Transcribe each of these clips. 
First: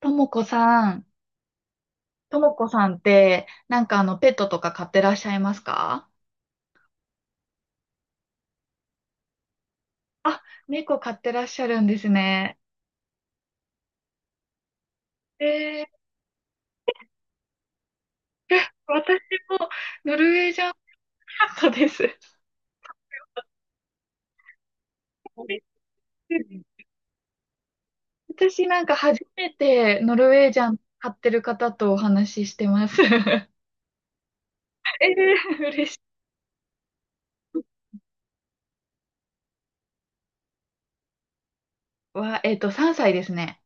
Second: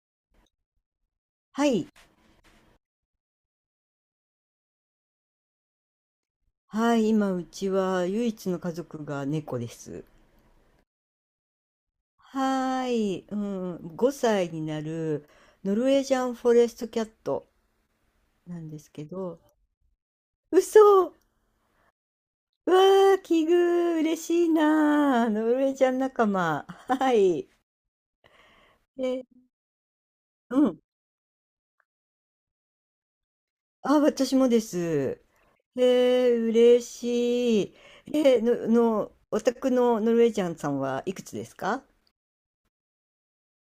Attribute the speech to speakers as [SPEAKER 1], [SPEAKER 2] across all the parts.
[SPEAKER 1] ともこさん、
[SPEAKER 2] はい。
[SPEAKER 1] ともこさんって、なんかペットとか飼ってらっしゃいますか？
[SPEAKER 2] はい。今、うちは唯一の家族が猫です。
[SPEAKER 1] あ、猫飼ってらっしゃるんですね。
[SPEAKER 2] はーい。うん。5歳になるノ
[SPEAKER 1] え
[SPEAKER 2] ルウェ
[SPEAKER 1] ー、
[SPEAKER 2] ージャンフォレストキャットなんですけ
[SPEAKER 1] 私
[SPEAKER 2] ど、
[SPEAKER 1] もノルウェージャン
[SPEAKER 2] 嘘わ
[SPEAKER 1] カットです。
[SPEAKER 2] ー、奇遇、嬉しいなー。
[SPEAKER 1] そ
[SPEAKER 2] ノ
[SPEAKER 1] う
[SPEAKER 2] ルウ
[SPEAKER 1] で
[SPEAKER 2] ェー
[SPEAKER 1] す、
[SPEAKER 2] ジャン仲間。はい。
[SPEAKER 1] 私なんか初
[SPEAKER 2] え、
[SPEAKER 1] めてノルウェー
[SPEAKER 2] う
[SPEAKER 1] ジャン
[SPEAKER 2] ん。
[SPEAKER 1] 飼ってる方とお話ししてます。
[SPEAKER 2] あ、私もです。え
[SPEAKER 1] 嬉しい。
[SPEAKER 2] ー、嬉しい。えー、の、の、お宅のノルウェージャンさんはいくつですか？
[SPEAKER 1] わ、3歳ですね。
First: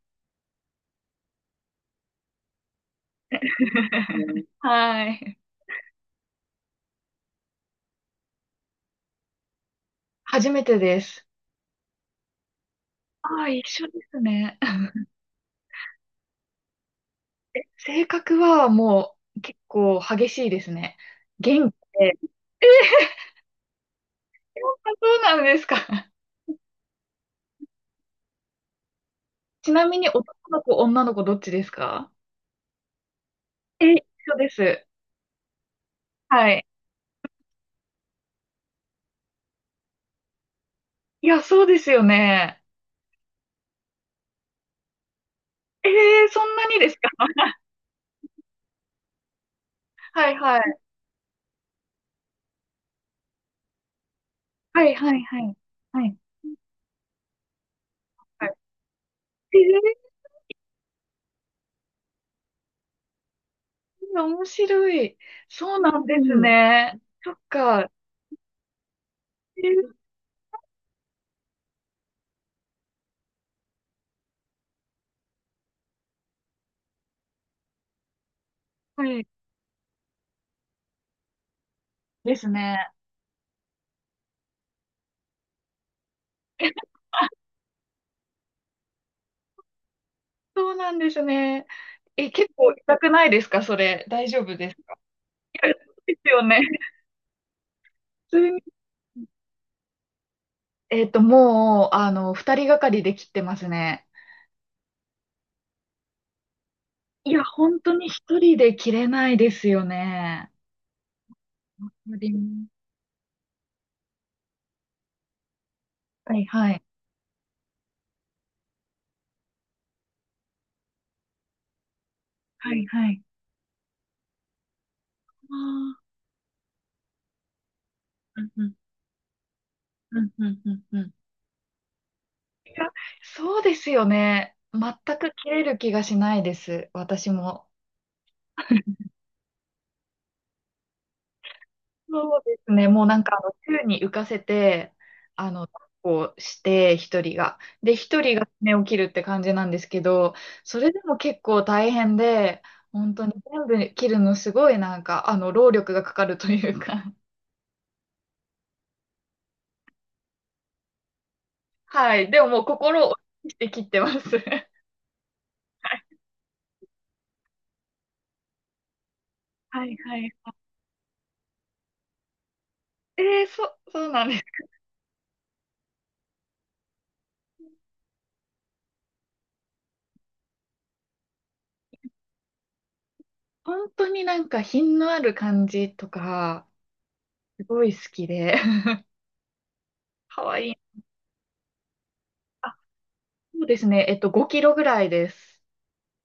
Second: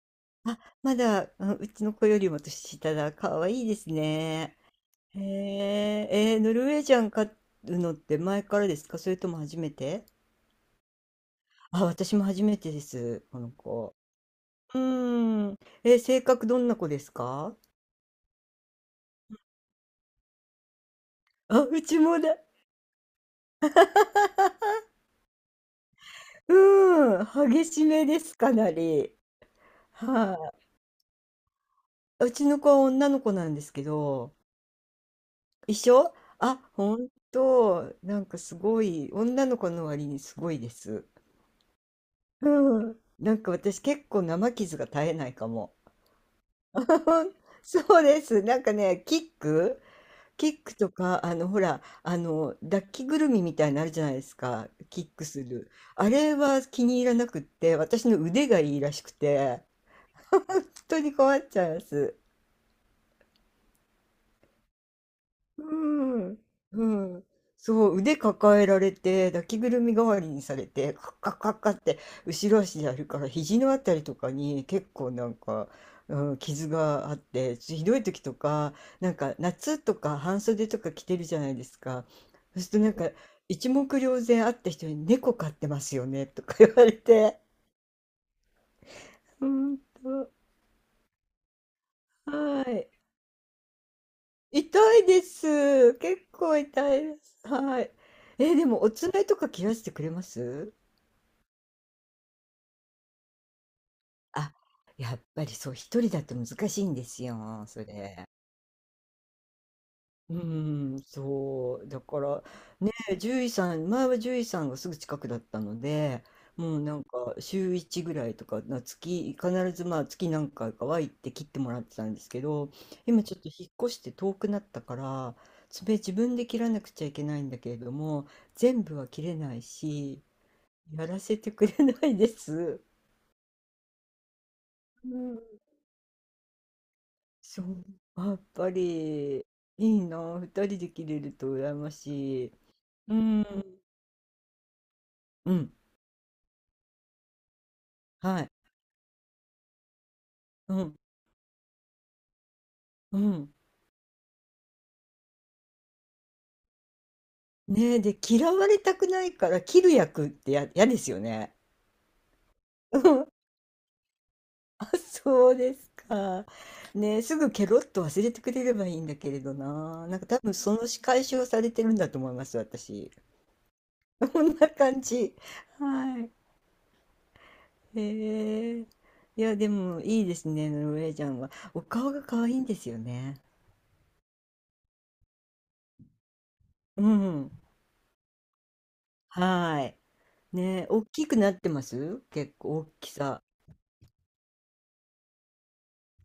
[SPEAKER 2] あ、まだ、あ、うちの子よりも年下だ。可愛いいですね。
[SPEAKER 1] は
[SPEAKER 2] へ
[SPEAKER 1] い。
[SPEAKER 2] え、ノルウェージャン飼うのって前からですかそれとも初めて？
[SPEAKER 1] 初めてです。
[SPEAKER 2] あ、私も初めてです、こ
[SPEAKER 1] ああ、
[SPEAKER 2] の
[SPEAKER 1] 一緒で
[SPEAKER 2] 子。
[SPEAKER 1] すね。
[SPEAKER 2] うーん。性格どんな子ですか？
[SPEAKER 1] 性格はもう結構激しいですね。
[SPEAKER 2] あ、
[SPEAKER 1] 元気
[SPEAKER 2] うち
[SPEAKER 1] で。
[SPEAKER 2] もだ。
[SPEAKER 1] あ、そうなんですか。
[SPEAKER 2] うーん。激しめです、かなり。
[SPEAKER 1] ちなみに男
[SPEAKER 2] は
[SPEAKER 1] の子、女の子どっちですか？
[SPEAKER 2] い、うちの子は女の子なんですけ
[SPEAKER 1] え、一
[SPEAKER 2] ど、
[SPEAKER 1] 緒です。
[SPEAKER 2] 一緒。
[SPEAKER 1] は
[SPEAKER 2] あ、
[SPEAKER 1] い。
[SPEAKER 2] ほんと、なんかすごい、女の子の割にすごいです。
[SPEAKER 1] いや、そうですよ
[SPEAKER 2] う
[SPEAKER 1] ね。
[SPEAKER 2] ん。なんか私結構生傷が絶えないかも。
[SPEAKER 1] そんなにですか？
[SPEAKER 2] そうです。なんかね、キック、
[SPEAKER 1] はい
[SPEAKER 2] キ
[SPEAKER 1] は
[SPEAKER 2] ック
[SPEAKER 1] い。
[SPEAKER 2] とか、ほら、抱きぐるみみたいになるじゃないですか。
[SPEAKER 1] はい
[SPEAKER 2] キッ
[SPEAKER 1] はい
[SPEAKER 2] ク
[SPEAKER 1] は
[SPEAKER 2] す
[SPEAKER 1] い。
[SPEAKER 2] る。
[SPEAKER 1] は
[SPEAKER 2] あ
[SPEAKER 1] い。
[SPEAKER 2] れは気に入らなくって、私の
[SPEAKER 1] は
[SPEAKER 2] 腕
[SPEAKER 1] い。
[SPEAKER 2] がいいらしくて、
[SPEAKER 1] え
[SPEAKER 2] 人に困っちゃいます。
[SPEAKER 1] 面白い。
[SPEAKER 2] う
[SPEAKER 1] そうなんです
[SPEAKER 2] ん。う
[SPEAKER 1] ね。
[SPEAKER 2] ん。
[SPEAKER 1] そっ
[SPEAKER 2] そ
[SPEAKER 1] か。
[SPEAKER 2] う、腕抱えられて、抱き
[SPEAKER 1] え
[SPEAKER 2] ぐる
[SPEAKER 1] ー、
[SPEAKER 2] み代わりにされて、カッカッカッカッって後ろ足でやるから、肘のあたりとかに結構なんか、うん、傷があって、ひどい時とか、
[SPEAKER 1] は
[SPEAKER 2] なん
[SPEAKER 1] い。
[SPEAKER 2] か夏とか半袖とか着てるじゃないですか。
[SPEAKER 1] です
[SPEAKER 2] そうするとな
[SPEAKER 1] ね。
[SPEAKER 2] んか、一目瞭然。会った人に猫飼ってますよねとか言われて。うんと、
[SPEAKER 1] そうなんですね。え、結
[SPEAKER 2] は
[SPEAKER 1] 構
[SPEAKER 2] い。
[SPEAKER 1] 痛くないですかそれ。大丈夫です
[SPEAKER 2] 痛
[SPEAKER 1] か？
[SPEAKER 2] いです。
[SPEAKER 1] で
[SPEAKER 2] 結
[SPEAKER 1] すよ
[SPEAKER 2] 構
[SPEAKER 1] ね。
[SPEAKER 2] 痛いです。はい。
[SPEAKER 1] 普通
[SPEAKER 2] え、
[SPEAKER 1] に、
[SPEAKER 2] でもお爪とか切らしてくれます？
[SPEAKER 1] もう、二人がかりで切ってますね。
[SPEAKER 2] あ、やっぱりそう、一人だと難しいんです
[SPEAKER 1] いや、
[SPEAKER 2] よ、
[SPEAKER 1] 本
[SPEAKER 2] そ
[SPEAKER 1] 当に
[SPEAKER 2] れ。
[SPEAKER 1] 一人で切れないですよ
[SPEAKER 2] う
[SPEAKER 1] ね。
[SPEAKER 2] ん、そ
[SPEAKER 1] わ
[SPEAKER 2] う。だ
[SPEAKER 1] か
[SPEAKER 2] か
[SPEAKER 1] りま
[SPEAKER 2] ら、
[SPEAKER 1] す。
[SPEAKER 2] ね、獣医さん、前は獣医さんがすぐ近くだったので、
[SPEAKER 1] はいは
[SPEAKER 2] もう
[SPEAKER 1] い。
[SPEAKER 2] なんか週1ぐらいとか、必ずまあ月何回かは行って切ってもらってたんですけど、
[SPEAKER 1] はいはい。
[SPEAKER 2] 今ちょっと引っ越して遠くなったから、
[SPEAKER 1] あ
[SPEAKER 2] 爪
[SPEAKER 1] あ、
[SPEAKER 2] 自分で切らなくちゃいけないんだけれども、
[SPEAKER 1] うんうん、
[SPEAKER 2] 全部は切れない
[SPEAKER 1] う
[SPEAKER 2] し、
[SPEAKER 1] んうんうんうん。
[SPEAKER 2] や
[SPEAKER 1] い
[SPEAKER 2] らせてくれないです。
[SPEAKER 1] や、そうですよね。全
[SPEAKER 2] う
[SPEAKER 1] く
[SPEAKER 2] ん、
[SPEAKER 1] 切れる気がしないです。私
[SPEAKER 2] そ
[SPEAKER 1] も。
[SPEAKER 2] う、やっぱりいいな、二人で切れると羨ま
[SPEAKER 1] そう
[SPEAKER 2] しい。
[SPEAKER 1] ですね。もう
[SPEAKER 2] う
[SPEAKER 1] なんか、
[SPEAKER 2] ん。
[SPEAKER 1] 宙に浮かせて、
[SPEAKER 2] うん、
[SPEAKER 1] 抱っこして、一人が。で、一人
[SPEAKER 2] は
[SPEAKER 1] が
[SPEAKER 2] い。
[SPEAKER 1] 爪を切るって感じなんですけど、
[SPEAKER 2] う
[SPEAKER 1] それ
[SPEAKER 2] ん。
[SPEAKER 1] でも結構大変で、本
[SPEAKER 2] う
[SPEAKER 1] 当に
[SPEAKER 2] ん。
[SPEAKER 1] 全部切るのすごいなんか、労力がかかるというか。
[SPEAKER 2] ねえ、で、嫌われたくないから切る役ってや嫌ですよね。
[SPEAKER 1] はい。でももう
[SPEAKER 2] う
[SPEAKER 1] 心を
[SPEAKER 2] ん。
[SPEAKER 1] 鬼にして切ってます。
[SPEAKER 2] あ、そうですか。ねえ、すぐケロッと忘れてくれればいいんだけれど
[SPEAKER 1] はい
[SPEAKER 2] な。な
[SPEAKER 1] は
[SPEAKER 2] んか多
[SPEAKER 1] い。
[SPEAKER 2] 分その仕返しをされてるんだと思います、私。
[SPEAKER 1] えー、そ、そうなん です。
[SPEAKER 2] こんな感じ。はい。へえ。いや、でもいいですね、ノルウェージャンは。お顔が可愛いんですよね。
[SPEAKER 1] 本当になんか品のある感じとか、
[SPEAKER 2] うん。
[SPEAKER 1] すごい好きで。
[SPEAKER 2] はい。
[SPEAKER 1] かわい
[SPEAKER 2] ねえ、
[SPEAKER 1] い。
[SPEAKER 2] 大きくなってます？結
[SPEAKER 1] あ、
[SPEAKER 2] 構大きさ。
[SPEAKER 1] そうですね。5キロぐらいです。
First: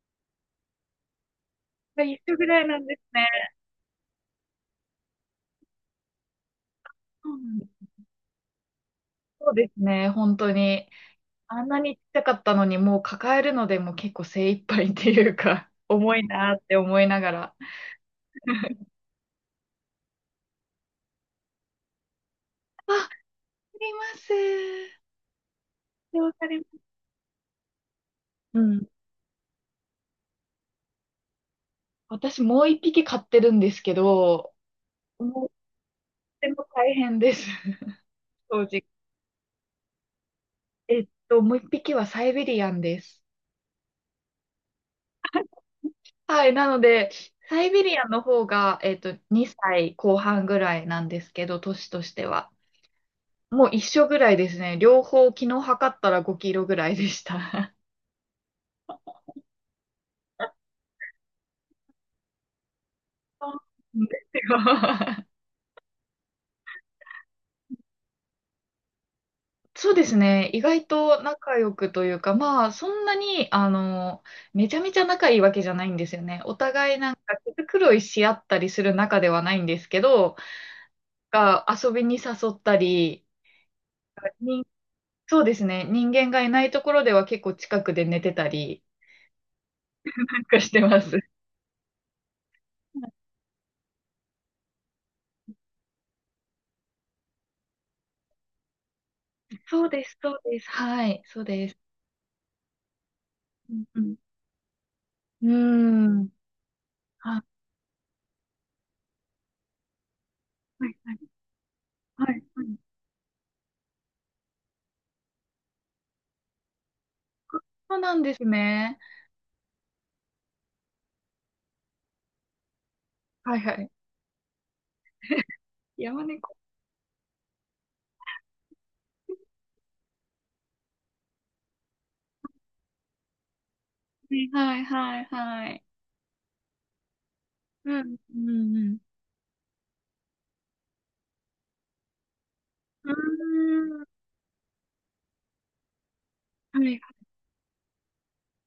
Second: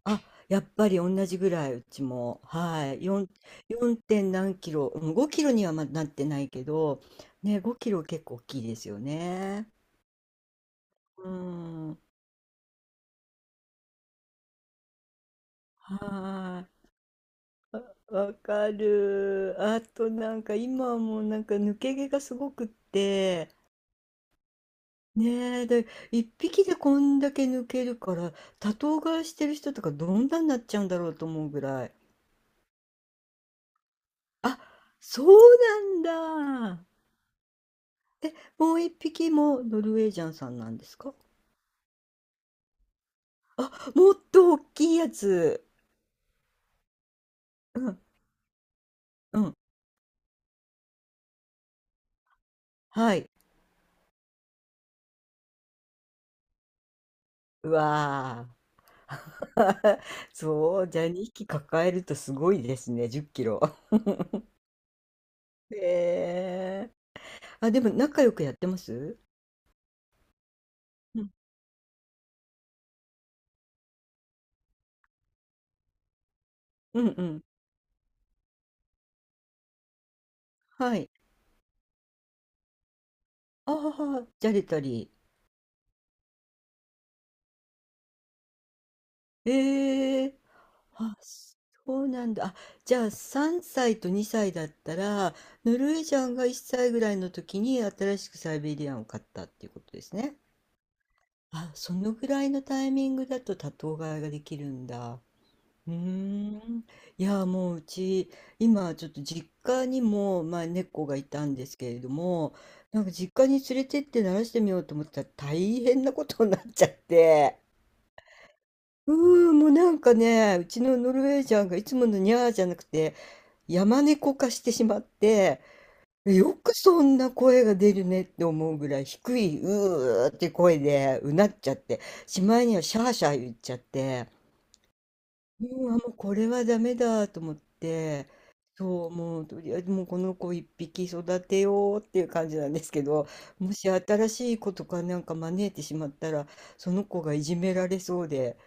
[SPEAKER 2] あ、やっぱり同じぐらい、うち
[SPEAKER 1] が一緒
[SPEAKER 2] も。
[SPEAKER 1] ぐらいなん
[SPEAKER 2] は
[SPEAKER 1] です
[SPEAKER 2] い。
[SPEAKER 1] ね。
[SPEAKER 2] 4点何キロ、うん、5キロにはまだなってないけど、
[SPEAKER 1] そうん
[SPEAKER 2] ね、
[SPEAKER 1] で
[SPEAKER 2] 5
[SPEAKER 1] す、
[SPEAKER 2] キロ結構大きいですよ
[SPEAKER 1] そうで
[SPEAKER 2] ね。
[SPEAKER 1] すね、本当に。
[SPEAKER 2] う
[SPEAKER 1] あんなに
[SPEAKER 2] ん。
[SPEAKER 1] ちっちゃかったのに、もう抱えるのでもう結構精一杯っていうか、重いなーっ
[SPEAKER 2] は
[SPEAKER 1] て思いながら。
[SPEAKER 2] い。わか る。あとなんか今はもうなんか抜け毛がすごくっ
[SPEAKER 1] あ、わか
[SPEAKER 2] て、
[SPEAKER 1] ります。
[SPEAKER 2] ねえ、で、一
[SPEAKER 1] わかりま
[SPEAKER 2] 匹で
[SPEAKER 1] す。
[SPEAKER 2] こんだけ抜けるから、
[SPEAKER 1] う
[SPEAKER 2] 多
[SPEAKER 1] ん。
[SPEAKER 2] 頭飼いしてる人とかどんなになっちゃうんだろうと思うぐらい。
[SPEAKER 1] 私もう一匹飼ってるんですけど、
[SPEAKER 2] あ、そう
[SPEAKER 1] もうとても
[SPEAKER 2] なんだ。
[SPEAKER 1] 大変です。
[SPEAKER 2] え、
[SPEAKER 1] 正
[SPEAKER 2] もう
[SPEAKER 1] 直。
[SPEAKER 2] 一匹もノルウェージャンさんなんですか？
[SPEAKER 1] もう一匹はサイベリアンです。
[SPEAKER 2] もっと大きいやつ。
[SPEAKER 1] はい。なので、サイ
[SPEAKER 2] う
[SPEAKER 1] ベリ
[SPEAKER 2] ん、
[SPEAKER 1] アンの方が、
[SPEAKER 2] うん。
[SPEAKER 1] 2歳後半ぐらいなんですけど、年としては。
[SPEAKER 2] はい。
[SPEAKER 1] もう一緒ぐらいですね。両方昨日測ったら5キロぐらいでし
[SPEAKER 2] う
[SPEAKER 1] た。
[SPEAKER 2] わー。そう、じゃあ2匹抱えるとすごいですね、10キ
[SPEAKER 1] そう
[SPEAKER 2] ロ。
[SPEAKER 1] なんですよ。
[SPEAKER 2] へえ。あ、でも仲良くやってます？
[SPEAKER 1] そうですね。意外
[SPEAKER 2] う
[SPEAKER 1] と
[SPEAKER 2] ん、
[SPEAKER 1] 仲良くというか、まあ、そんなに、めちゃめちゃ仲いいわけじゃないんですよね。お互い
[SPEAKER 2] うん、
[SPEAKER 1] なんか
[SPEAKER 2] うん。
[SPEAKER 1] 毛繕いし合ったりする仲ではないんですけど、
[SPEAKER 2] はい。
[SPEAKER 1] が遊びに誘ったり、
[SPEAKER 2] ああ、じゃれ
[SPEAKER 1] に、
[SPEAKER 2] たり。
[SPEAKER 1] そうですね。人間がいないところでは結構近くで寝てたり、
[SPEAKER 2] ええ。
[SPEAKER 1] なんかしてま
[SPEAKER 2] あ、
[SPEAKER 1] す。
[SPEAKER 2] そうなんだ。あ、じゃあ3歳と2歳だったら、ノルウェージャンが1歳ぐらいの時に新しくサイベリアンを買ったっていうこ
[SPEAKER 1] そう
[SPEAKER 2] とで
[SPEAKER 1] で
[SPEAKER 2] す
[SPEAKER 1] す、そ
[SPEAKER 2] ね。
[SPEAKER 1] うです。はい、そうで
[SPEAKER 2] あ、
[SPEAKER 1] す。
[SPEAKER 2] そのぐらいのタイミングだと多頭
[SPEAKER 1] うん、
[SPEAKER 2] 飼いができるんだ。
[SPEAKER 1] うん。
[SPEAKER 2] うー
[SPEAKER 1] うーん。
[SPEAKER 2] ん。いや、もううち、今ちょっと実家にも、まあ、
[SPEAKER 1] はい、
[SPEAKER 2] 猫
[SPEAKER 1] は
[SPEAKER 2] が
[SPEAKER 1] い、
[SPEAKER 2] いたんですけれど
[SPEAKER 1] はい、
[SPEAKER 2] も、
[SPEAKER 1] はい。
[SPEAKER 2] なんか実家に連れてって慣らしてみようと思ったら大変なことになっちゃって。
[SPEAKER 1] そうなんですね。
[SPEAKER 2] うーん、もうなんかね、うちのノルウェージャンがいつものニャーじゃなくて、
[SPEAKER 1] はい、はい。
[SPEAKER 2] 山猫化してしまっ て、
[SPEAKER 1] 山猫。
[SPEAKER 2] よくそんな声が出るねって思うぐらい低い、うーって声でうなっちゃって、しまいにはシャーシャー言っちゃって、
[SPEAKER 1] はい、はい、はい。
[SPEAKER 2] うわ、もうこれはダメだと思っ
[SPEAKER 1] うん、
[SPEAKER 2] て、
[SPEAKER 1] うん、うん。
[SPEAKER 2] そう、もうとりあえずもうこの子一匹育てようっていう感じなんですけ
[SPEAKER 1] う
[SPEAKER 2] ど、もし
[SPEAKER 1] ーん。
[SPEAKER 2] 新しい子とかなんか招いてしまったら、
[SPEAKER 1] は
[SPEAKER 2] そ
[SPEAKER 1] い。
[SPEAKER 2] の子がいじめられそうで、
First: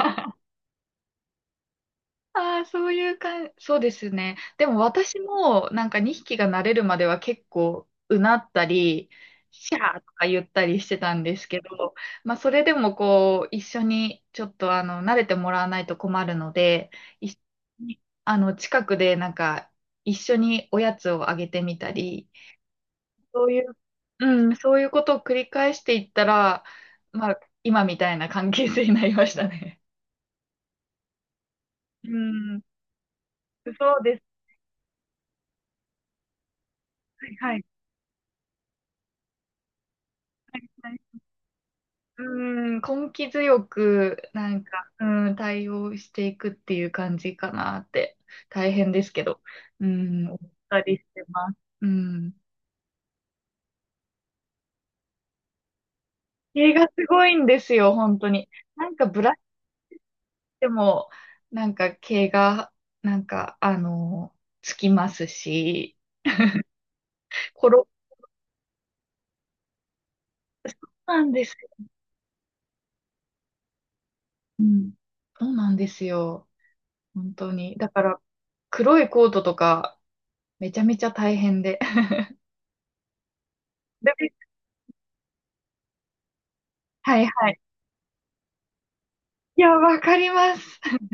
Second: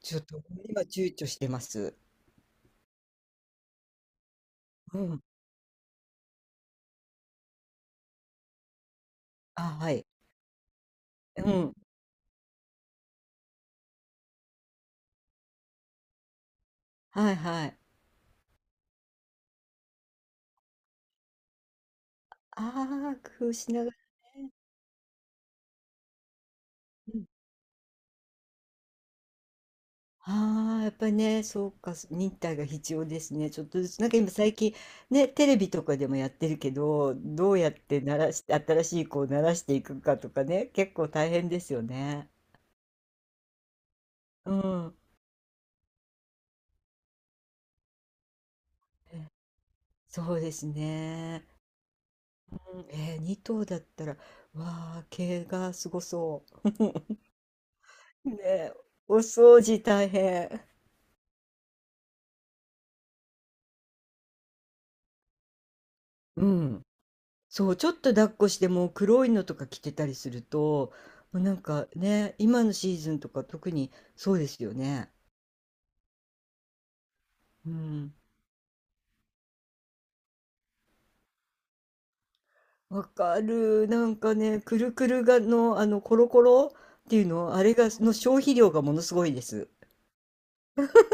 [SPEAKER 2] ちょっ と今躊躇してます。
[SPEAKER 1] ああ、そういう感じ、そうですね。でも
[SPEAKER 2] う
[SPEAKER 1] 私
[SPEAKER 2] ん。
[SPEAKER 1] もなんか2匹が慣れるまでは結構うなったり、
[SPEAKER 2] あ、
[SPEAKER 1] シャ
[SPEAKER 2] は
[SPEAKER 1] ーと
[SPEAKER 2] い。
[SPEAKER 1] か言ったりしてたんです
[SPEAKER 2] う
[SPEAKER 1] け
[SPEAKER 2] ん。
[SPEAKER 1] ど、まあそれでもこう一緒にちょっと慣れてもらわないと困るので、
[SPEAKER 2] はい
[SPEAKER 1] 一
[SPEAKER 2] はい。
[SPEAKER 1] 緒に近くでなんか一緒におやつをあげてみたり、
[SPEAKER 2] ああ、
[SPEAKER 1] そ
[SPEAKER 2] 工
[SPEAKER 1] う
[SPEAKER 2] 夫
[SPEAKER 1] い
[SPEAKER 2] し
[SPEAKER 1] う、
[SPEAKER 2] ながら
[SPEAKER 1] う
[SPEAKER 2] ね。
[SPEAKER 1] ん、そういうことを繰り返していったら、
[SPEAKER 2] うん。
[SPEAKER 1] まあ今みたいな関係性になりましたね。
[SPEAKER 2] ああ、やっぱりね、そうか、
[SPEAKER 1] う
[SPEAKER 2] 忍耐
[SPEAKER 1] ん、
[SPEAKER 2] が必要ですね。ちょっとず
[SPEAKER 1] そ
[SPEAKER 2] つ、
[SPEAKER 1] う
[SPEAKER 2] なん
[SPEAKER 1] で
[SPEAKER 2] か今
[SPEAKER 1] す。
[SPEAKER 2] 最近、ね、テレビとかでもやってるけど、
[SPEAKER 1] はい
[SPEAKER 2] ど
[SPEAKER 1] は
[SPEAKER 2] う
[SPEAKER 1] い。
[SPEAKER 2] やって鳴らして、新しい子を鳴らしていくかとかね、結構大変ですよ
[SPEAKER 1] う
[SPEAKER 2] ね。
[SPEAKER 1] ーん、根気強く、な
[SPEAKER 2] う
[SPEAKER 1] んか、
[SPEAKER 2] ん。
[SPEAKER 1] うん、対応していくっていう感じかなって、大変ですけど、うん、
[SPEAKER 2] そ
[SPEAKER 1] 思っ
[SPEAKER 2] うです
[SPEAKER 1] たりして
[SPEAKER 2] ね。
[SPEAKER 1] ます。うん。
[SPEAKER 2] うん。2頭だったら、わあ、毛がすごそう。
[SPEAKER 1] 毛がす ごいんですよ、本当
[SPEAKER 2] ね
[SPEAKER 1] に。
[SPEAKER 2] え、
[SPEAKER 1] なんか、
[SPEAKER 2] お
[SPEAKER 1] ブラシ
[SPEAKER 2] 掃除大変。
[SPEAKER 1] でも、なんか、毛が、なんか、つきますし、
[SPEAKER 2] うん。
[SPEAKER 1] 転
[SPEAKER 2] そう、ち
[SPEAKER 1] ぶ、
[SPEAKER 2] ょっと抱っこしてもう黒いのとか着てたりすると、
[SPEAKER 1] そうなん
[SPEAKER 2] もう
[SPEAKER 1] で
[SPEAKER 2] な
[SPEAKER 1] す
[SPEAKER 2] ん
[SPEAKER 1] よ。
[SPEAKER 2] かね、今のシーズンとか特にそうで
[SPEAKER 1] う
[SPEAKER 2] すよ
[SPEAKER 1] ん。
[SPEAKER 2] ね。
[SPEAKER 1] そうなんですよ。本当
[SPEAKER 2] う
[SPEAKER 1] に。だか
[SPEAKER 2] ん。
[SPEAKER 1] ら、黒いコートとか、めちゃめちゃ大変で。
[SPEAKER 2] わかる。なん
[SPEAKER 1] で、
[SPEAKER 2] かね、くるくるがの、コロコロって
[SPEAKER 1] は
[SPEAKER 2] い
[SPEAKER 1] い
[SPEAKER 2] う
[SPEAKER 1] は
[SPEAKER 2] の、
[SPEAKER 1] い。
[SPEAKER 2] あれが、の消費量がものすごいで
[SPEAKER 1] い
[SPEAKER 2] す。
[SPEAKER 1] や、わかります。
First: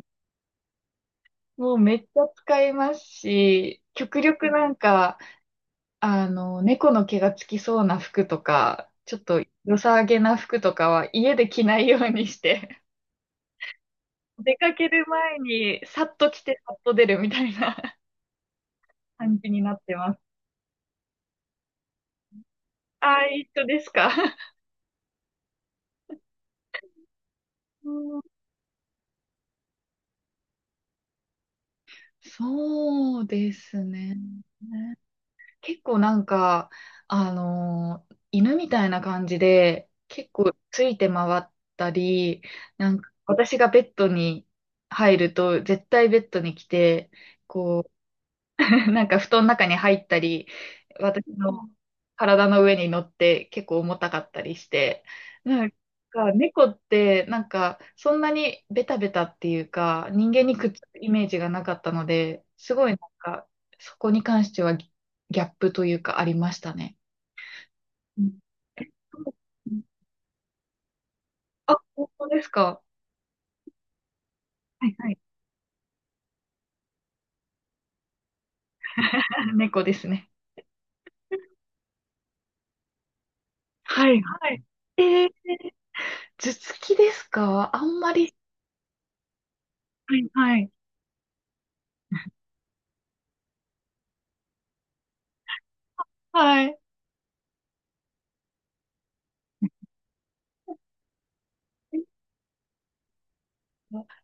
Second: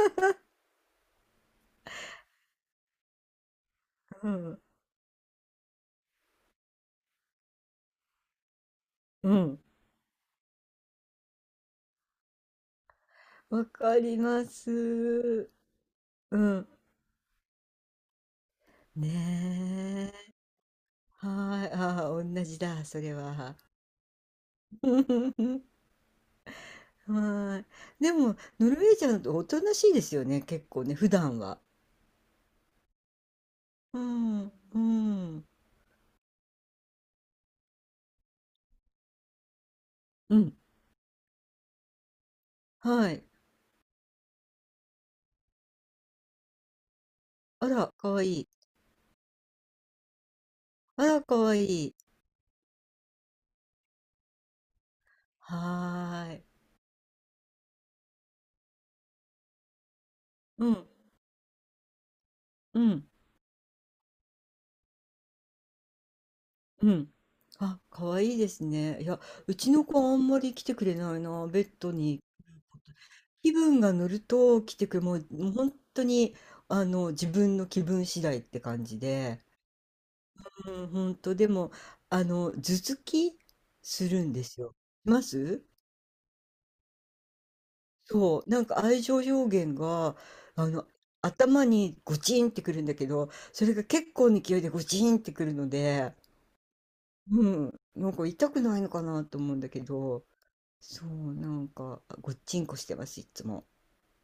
[SPEAKER 1] もうめっちゃ使いますし、極
[SPEAKER 2] う
[SPEAKER 1] 力
[SPEAKER 2] ん。
[SPEAKER 1] なんか、猫の毛がつきそうな服とか、ちょっ
[SPEAKER 2] う
[SPEAKER 1] と
[SPEAKER 2] ん。
[SPEAKER 1] 良さげな服とかは家で着ないようにして、
[SPEAKER 2] わかり ま
[SPEAKER 1] 出か
[SPEAKER 2] す。
[SPEAKER 1] ける前
[SPEAKER 2] う
[SPEAKER 1] にさっと着て
[SPEAKER 2] ん。
[SPEAKER 1] さっと出るみたいな。 感じになってま
[SPEAKER 2] ね
[SPEAKER 1] す。
[SPEAKER 2] え。はい。ああ、同じだ、それ
[SPEAKER 1] ああ、一
[SPEAKER 2] は。
[SPEAKER 1] 緒ですか。
[SPEAKER 2] は
[SPEAKER 1] う
[SPEAKER 2] い。で
[SPEAKER 1] ん、
[SPEAKER 2] も、ノルウェージャンっておとなしいですよね、結構ね、普段は。
[SPEAKER 1] そうです
[SPEAKER 2] う
[SPEAKER 1] ね。
[SPEAKER 2] ん、うん、
[SPEAKER 1] 結構なんか、犬みたいな感じで、結
[SPEAKER 2] うん、
[SPEAKER 1] 構ついて回ったり、なんか
[SPEAKER 2] はい。
[SPEAKER 1] 私がベッドに入ると、絶対ベッドに来て、
[SPEAKER 2] あ
[SPEAKER 1] こう、
[SPEAKER 2] ら、かわいい。
[SPEAKER 1] なんか布団の中に入ったり、
[SPEAKER 2] あら、
[SPEAKER 1] 私
[SPEAKER 2] かわい
[SPEAKER 1] の
[SPEAKER 2] い。
[SPEAKER 1] 体の上に乗って結構重たかったりして、なん
[SPEAKER 2] は
[SPEAKER 1] か
[SPEAKER 2] ーい。
[SPEAKER 1] 猫ってなんかそんなにベタベタっていうか人間に
[SPEAKER 2] う
[SPEAKER 1] くっつ
[SPEAKER 2] ん、
[SPEAKER 1] くイメージがなかったので、す
[SPEAKER 2] う
[SPEAKER 1] ごいなん
[SPEAKER 2] ん、
[SPEAKER 1] かそこに関してはギャップというかありました
[SPEAKER 2] う
[SPEAKER 1] ね。
[SPEAKER 2] ん。あ、かわ
[SPEAKER 1] う
[SPEAKER 2] い
[SPEAKER 1] ん
[SPEAKER 2] いです
[SPEAKER 1] え
[SPEAKER 2] ね。いや、うちの子あんまり来てくれないな、ベッド
[SPEAKER 1] 本
[SPEAKER 2] に。
[SPEAKER 1] 当ですか。
[SPEAKER 2] 気分が乗ると来て
[SPEAKER 1] はい
[SPEAKER 2] くれ、
[SPEAKER 1] は
[SPEAKER 2] も
[SPEAKER 1] い。
[SPEAKER 2] う、もう本当に、あの、自分の気分次第って感じで。
[SPEAKER 1] 猫ですね。
[SPEAKER 2] うん、本当でも、あの、頭突きす
[SPEAKER 1] はい
[SPEAKER 2] るんで
[SPEAKER 1] は
[SPEAKER 2] す
[SPEAKER 1] い。
[SPEAKER 2] よ。
[SPEAKER 1] え
[SPEAKER 2] います。
[SPEAKER 1] ー頭突きですかあんまり。
[SPEAKER 2] そう、なんか愛情表現
[SPEAKER 1] は
[SPEAKER 2] が、
[SPEAKER 1] いは
[SPEAKER 2] あ
[SPEAKER 1] い。
[SPEAKER 2] の、頭にゴチンってくるんだけど、それが結構な勢いでゴチンってくるので、
[SPEAKER 1] はい。
[SPEAKER 2] うん、なんか痛くないのかなと思うんだけ ど、そう、なんか、ごっちんこしてます、いつも。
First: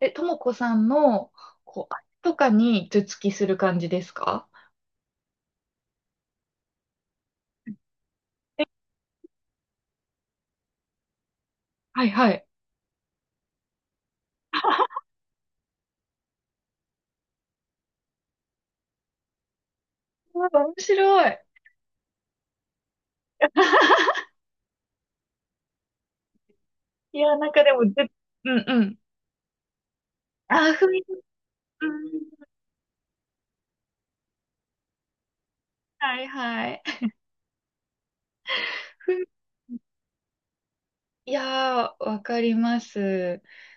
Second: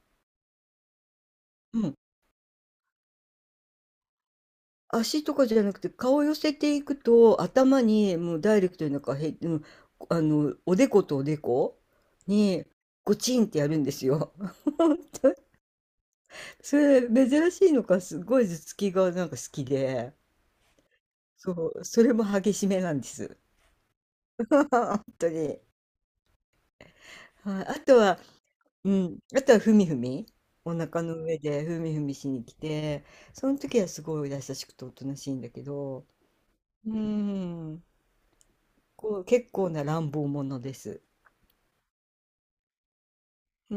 [SPEAKER 1] え、ともこさんの、
[SPEAKER 2] う
[SPEAKER 1] こう、
[SPEAKER 2] ん。
[SPEAKER 1] あれとかに頭突きする感じですか？
[SPEAKER 2] 足とかじゃなくて、顔を寄せていくと、頭にもうダイレク
[SPEAKER 1] え
[SPEAKER 2] トになんかうん、おでことおでこ
[SPEAKER 1] はいはい。
[SPEAKER 2] に、ゴチンってやるんですよ。それ、珍しいのか、すごい頭突きがなんか好きで。
[SPEAKER 1] うわ、面白い。
[SPEAKER 2] そう、それも激しめなんです。本当とに。
[SPEAKER 1] いや、なん
[SPEAKER 2] は
[SPEAKER 1] か
[SPEAKER 2] い、
[SPEAKER 1] で
[SPEAKER 2] あ
[SPEAKER 1] も、
[SPEAKER 2] とは
[SPEAKER 1] うんう
[SPEAKER 2] う
[SPEAKER 1] ん。
[SPEAKER 2] ん、あとはふみふみ、
[SPEAKER 1] あ、
[SPEAKER 2] お
[SPEAKER 1] ふみ、
[SPEAKER 2] 腹の上でふ
[SPEAKER 1] う
[SPEAKER 2] みふみしに
[SPEAKER 1] ん、
[SPEAKER 2] 来て、その時はすごい優しくておとなしいんだけど、
[SPEAKER 1] はいはい。
[SPEAKER 2] うーん、
[SPEAKER 1] ふ
[SPEAKER 2] こう、
[SPEAKER 1] み、
[SPEAKER 2] 結構な乱暴者です。
[SPEAKER 1] いやー、わかります。
[SPEAKER 2] うー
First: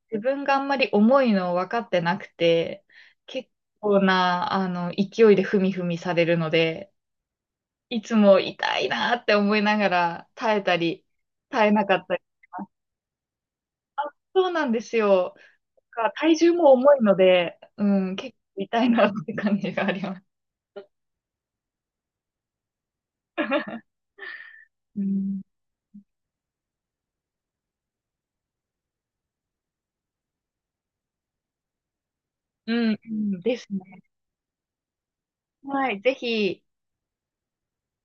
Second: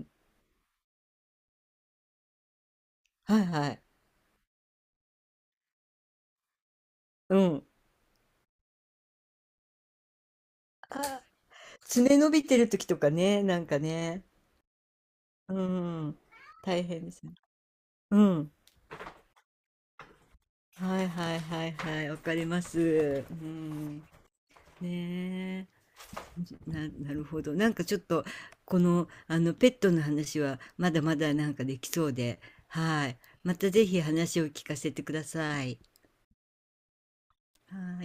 [SPEAKER 2] ん。
[SPEAKER 1] 自分があんまり重いの分かってなくて、
[SPEAKER 2] はい
[SPEAKER 1] 結
[SPEAKER 2] はい。
[SPEAKER 1] 構な、勢いでふみふみされるので、
[SPEAKER 2] うん。
[SPEAKER 1] いつも痛いなーって思いながら耐えたり、
[SPEAKER 2] あ、
[SPEAKER 1] 耐えなかっ
[SPEAKER 2] 爪
[SPEAKER 1] たり。
[SPEAKER 2] 伸びてる時とかね、なんかね、
[SPEAKER 1] そうなんですよ。
[SPEAKER 2] うー
[SPEAKER 1] か
[SPEAKER 2] ん、
[SPEAKER 1] 体重も
[SPEAKER 2] 大
[SPEAKER 1] 重い
[SPEAKER 2] 変で
[SPEAKER 1] の
[SPEAKER 2] すね。
[SPEAKER 1] で、うん、
[SPEAKER 2] う
[SPEAKER 1] 結
[SPEAKER 2] ん。
[SPEAKER 1] 構痛いなって感じがあります。
[SPEAKER 2] はいはいはいはい、わかります。う ん、ね
[SPEAKER 1] うん、
[SPEAKER 2] え。なるほど。なんかちょっと、この、ペットの話は、まだまだなんかできそうで、
[SPEAKER 1] うん、う
[SPEAKER 2] はい。
[SPEAKER 1] ん
[SPEAKER 2] ま
[SPEAKER 1] です
[SPEAKER 2] た
[SPEAKER 1] ね。
[SPEAKER 2] ぜひ話を聞かせてください。い。
[SPEAKER 1] はい、ぜひ。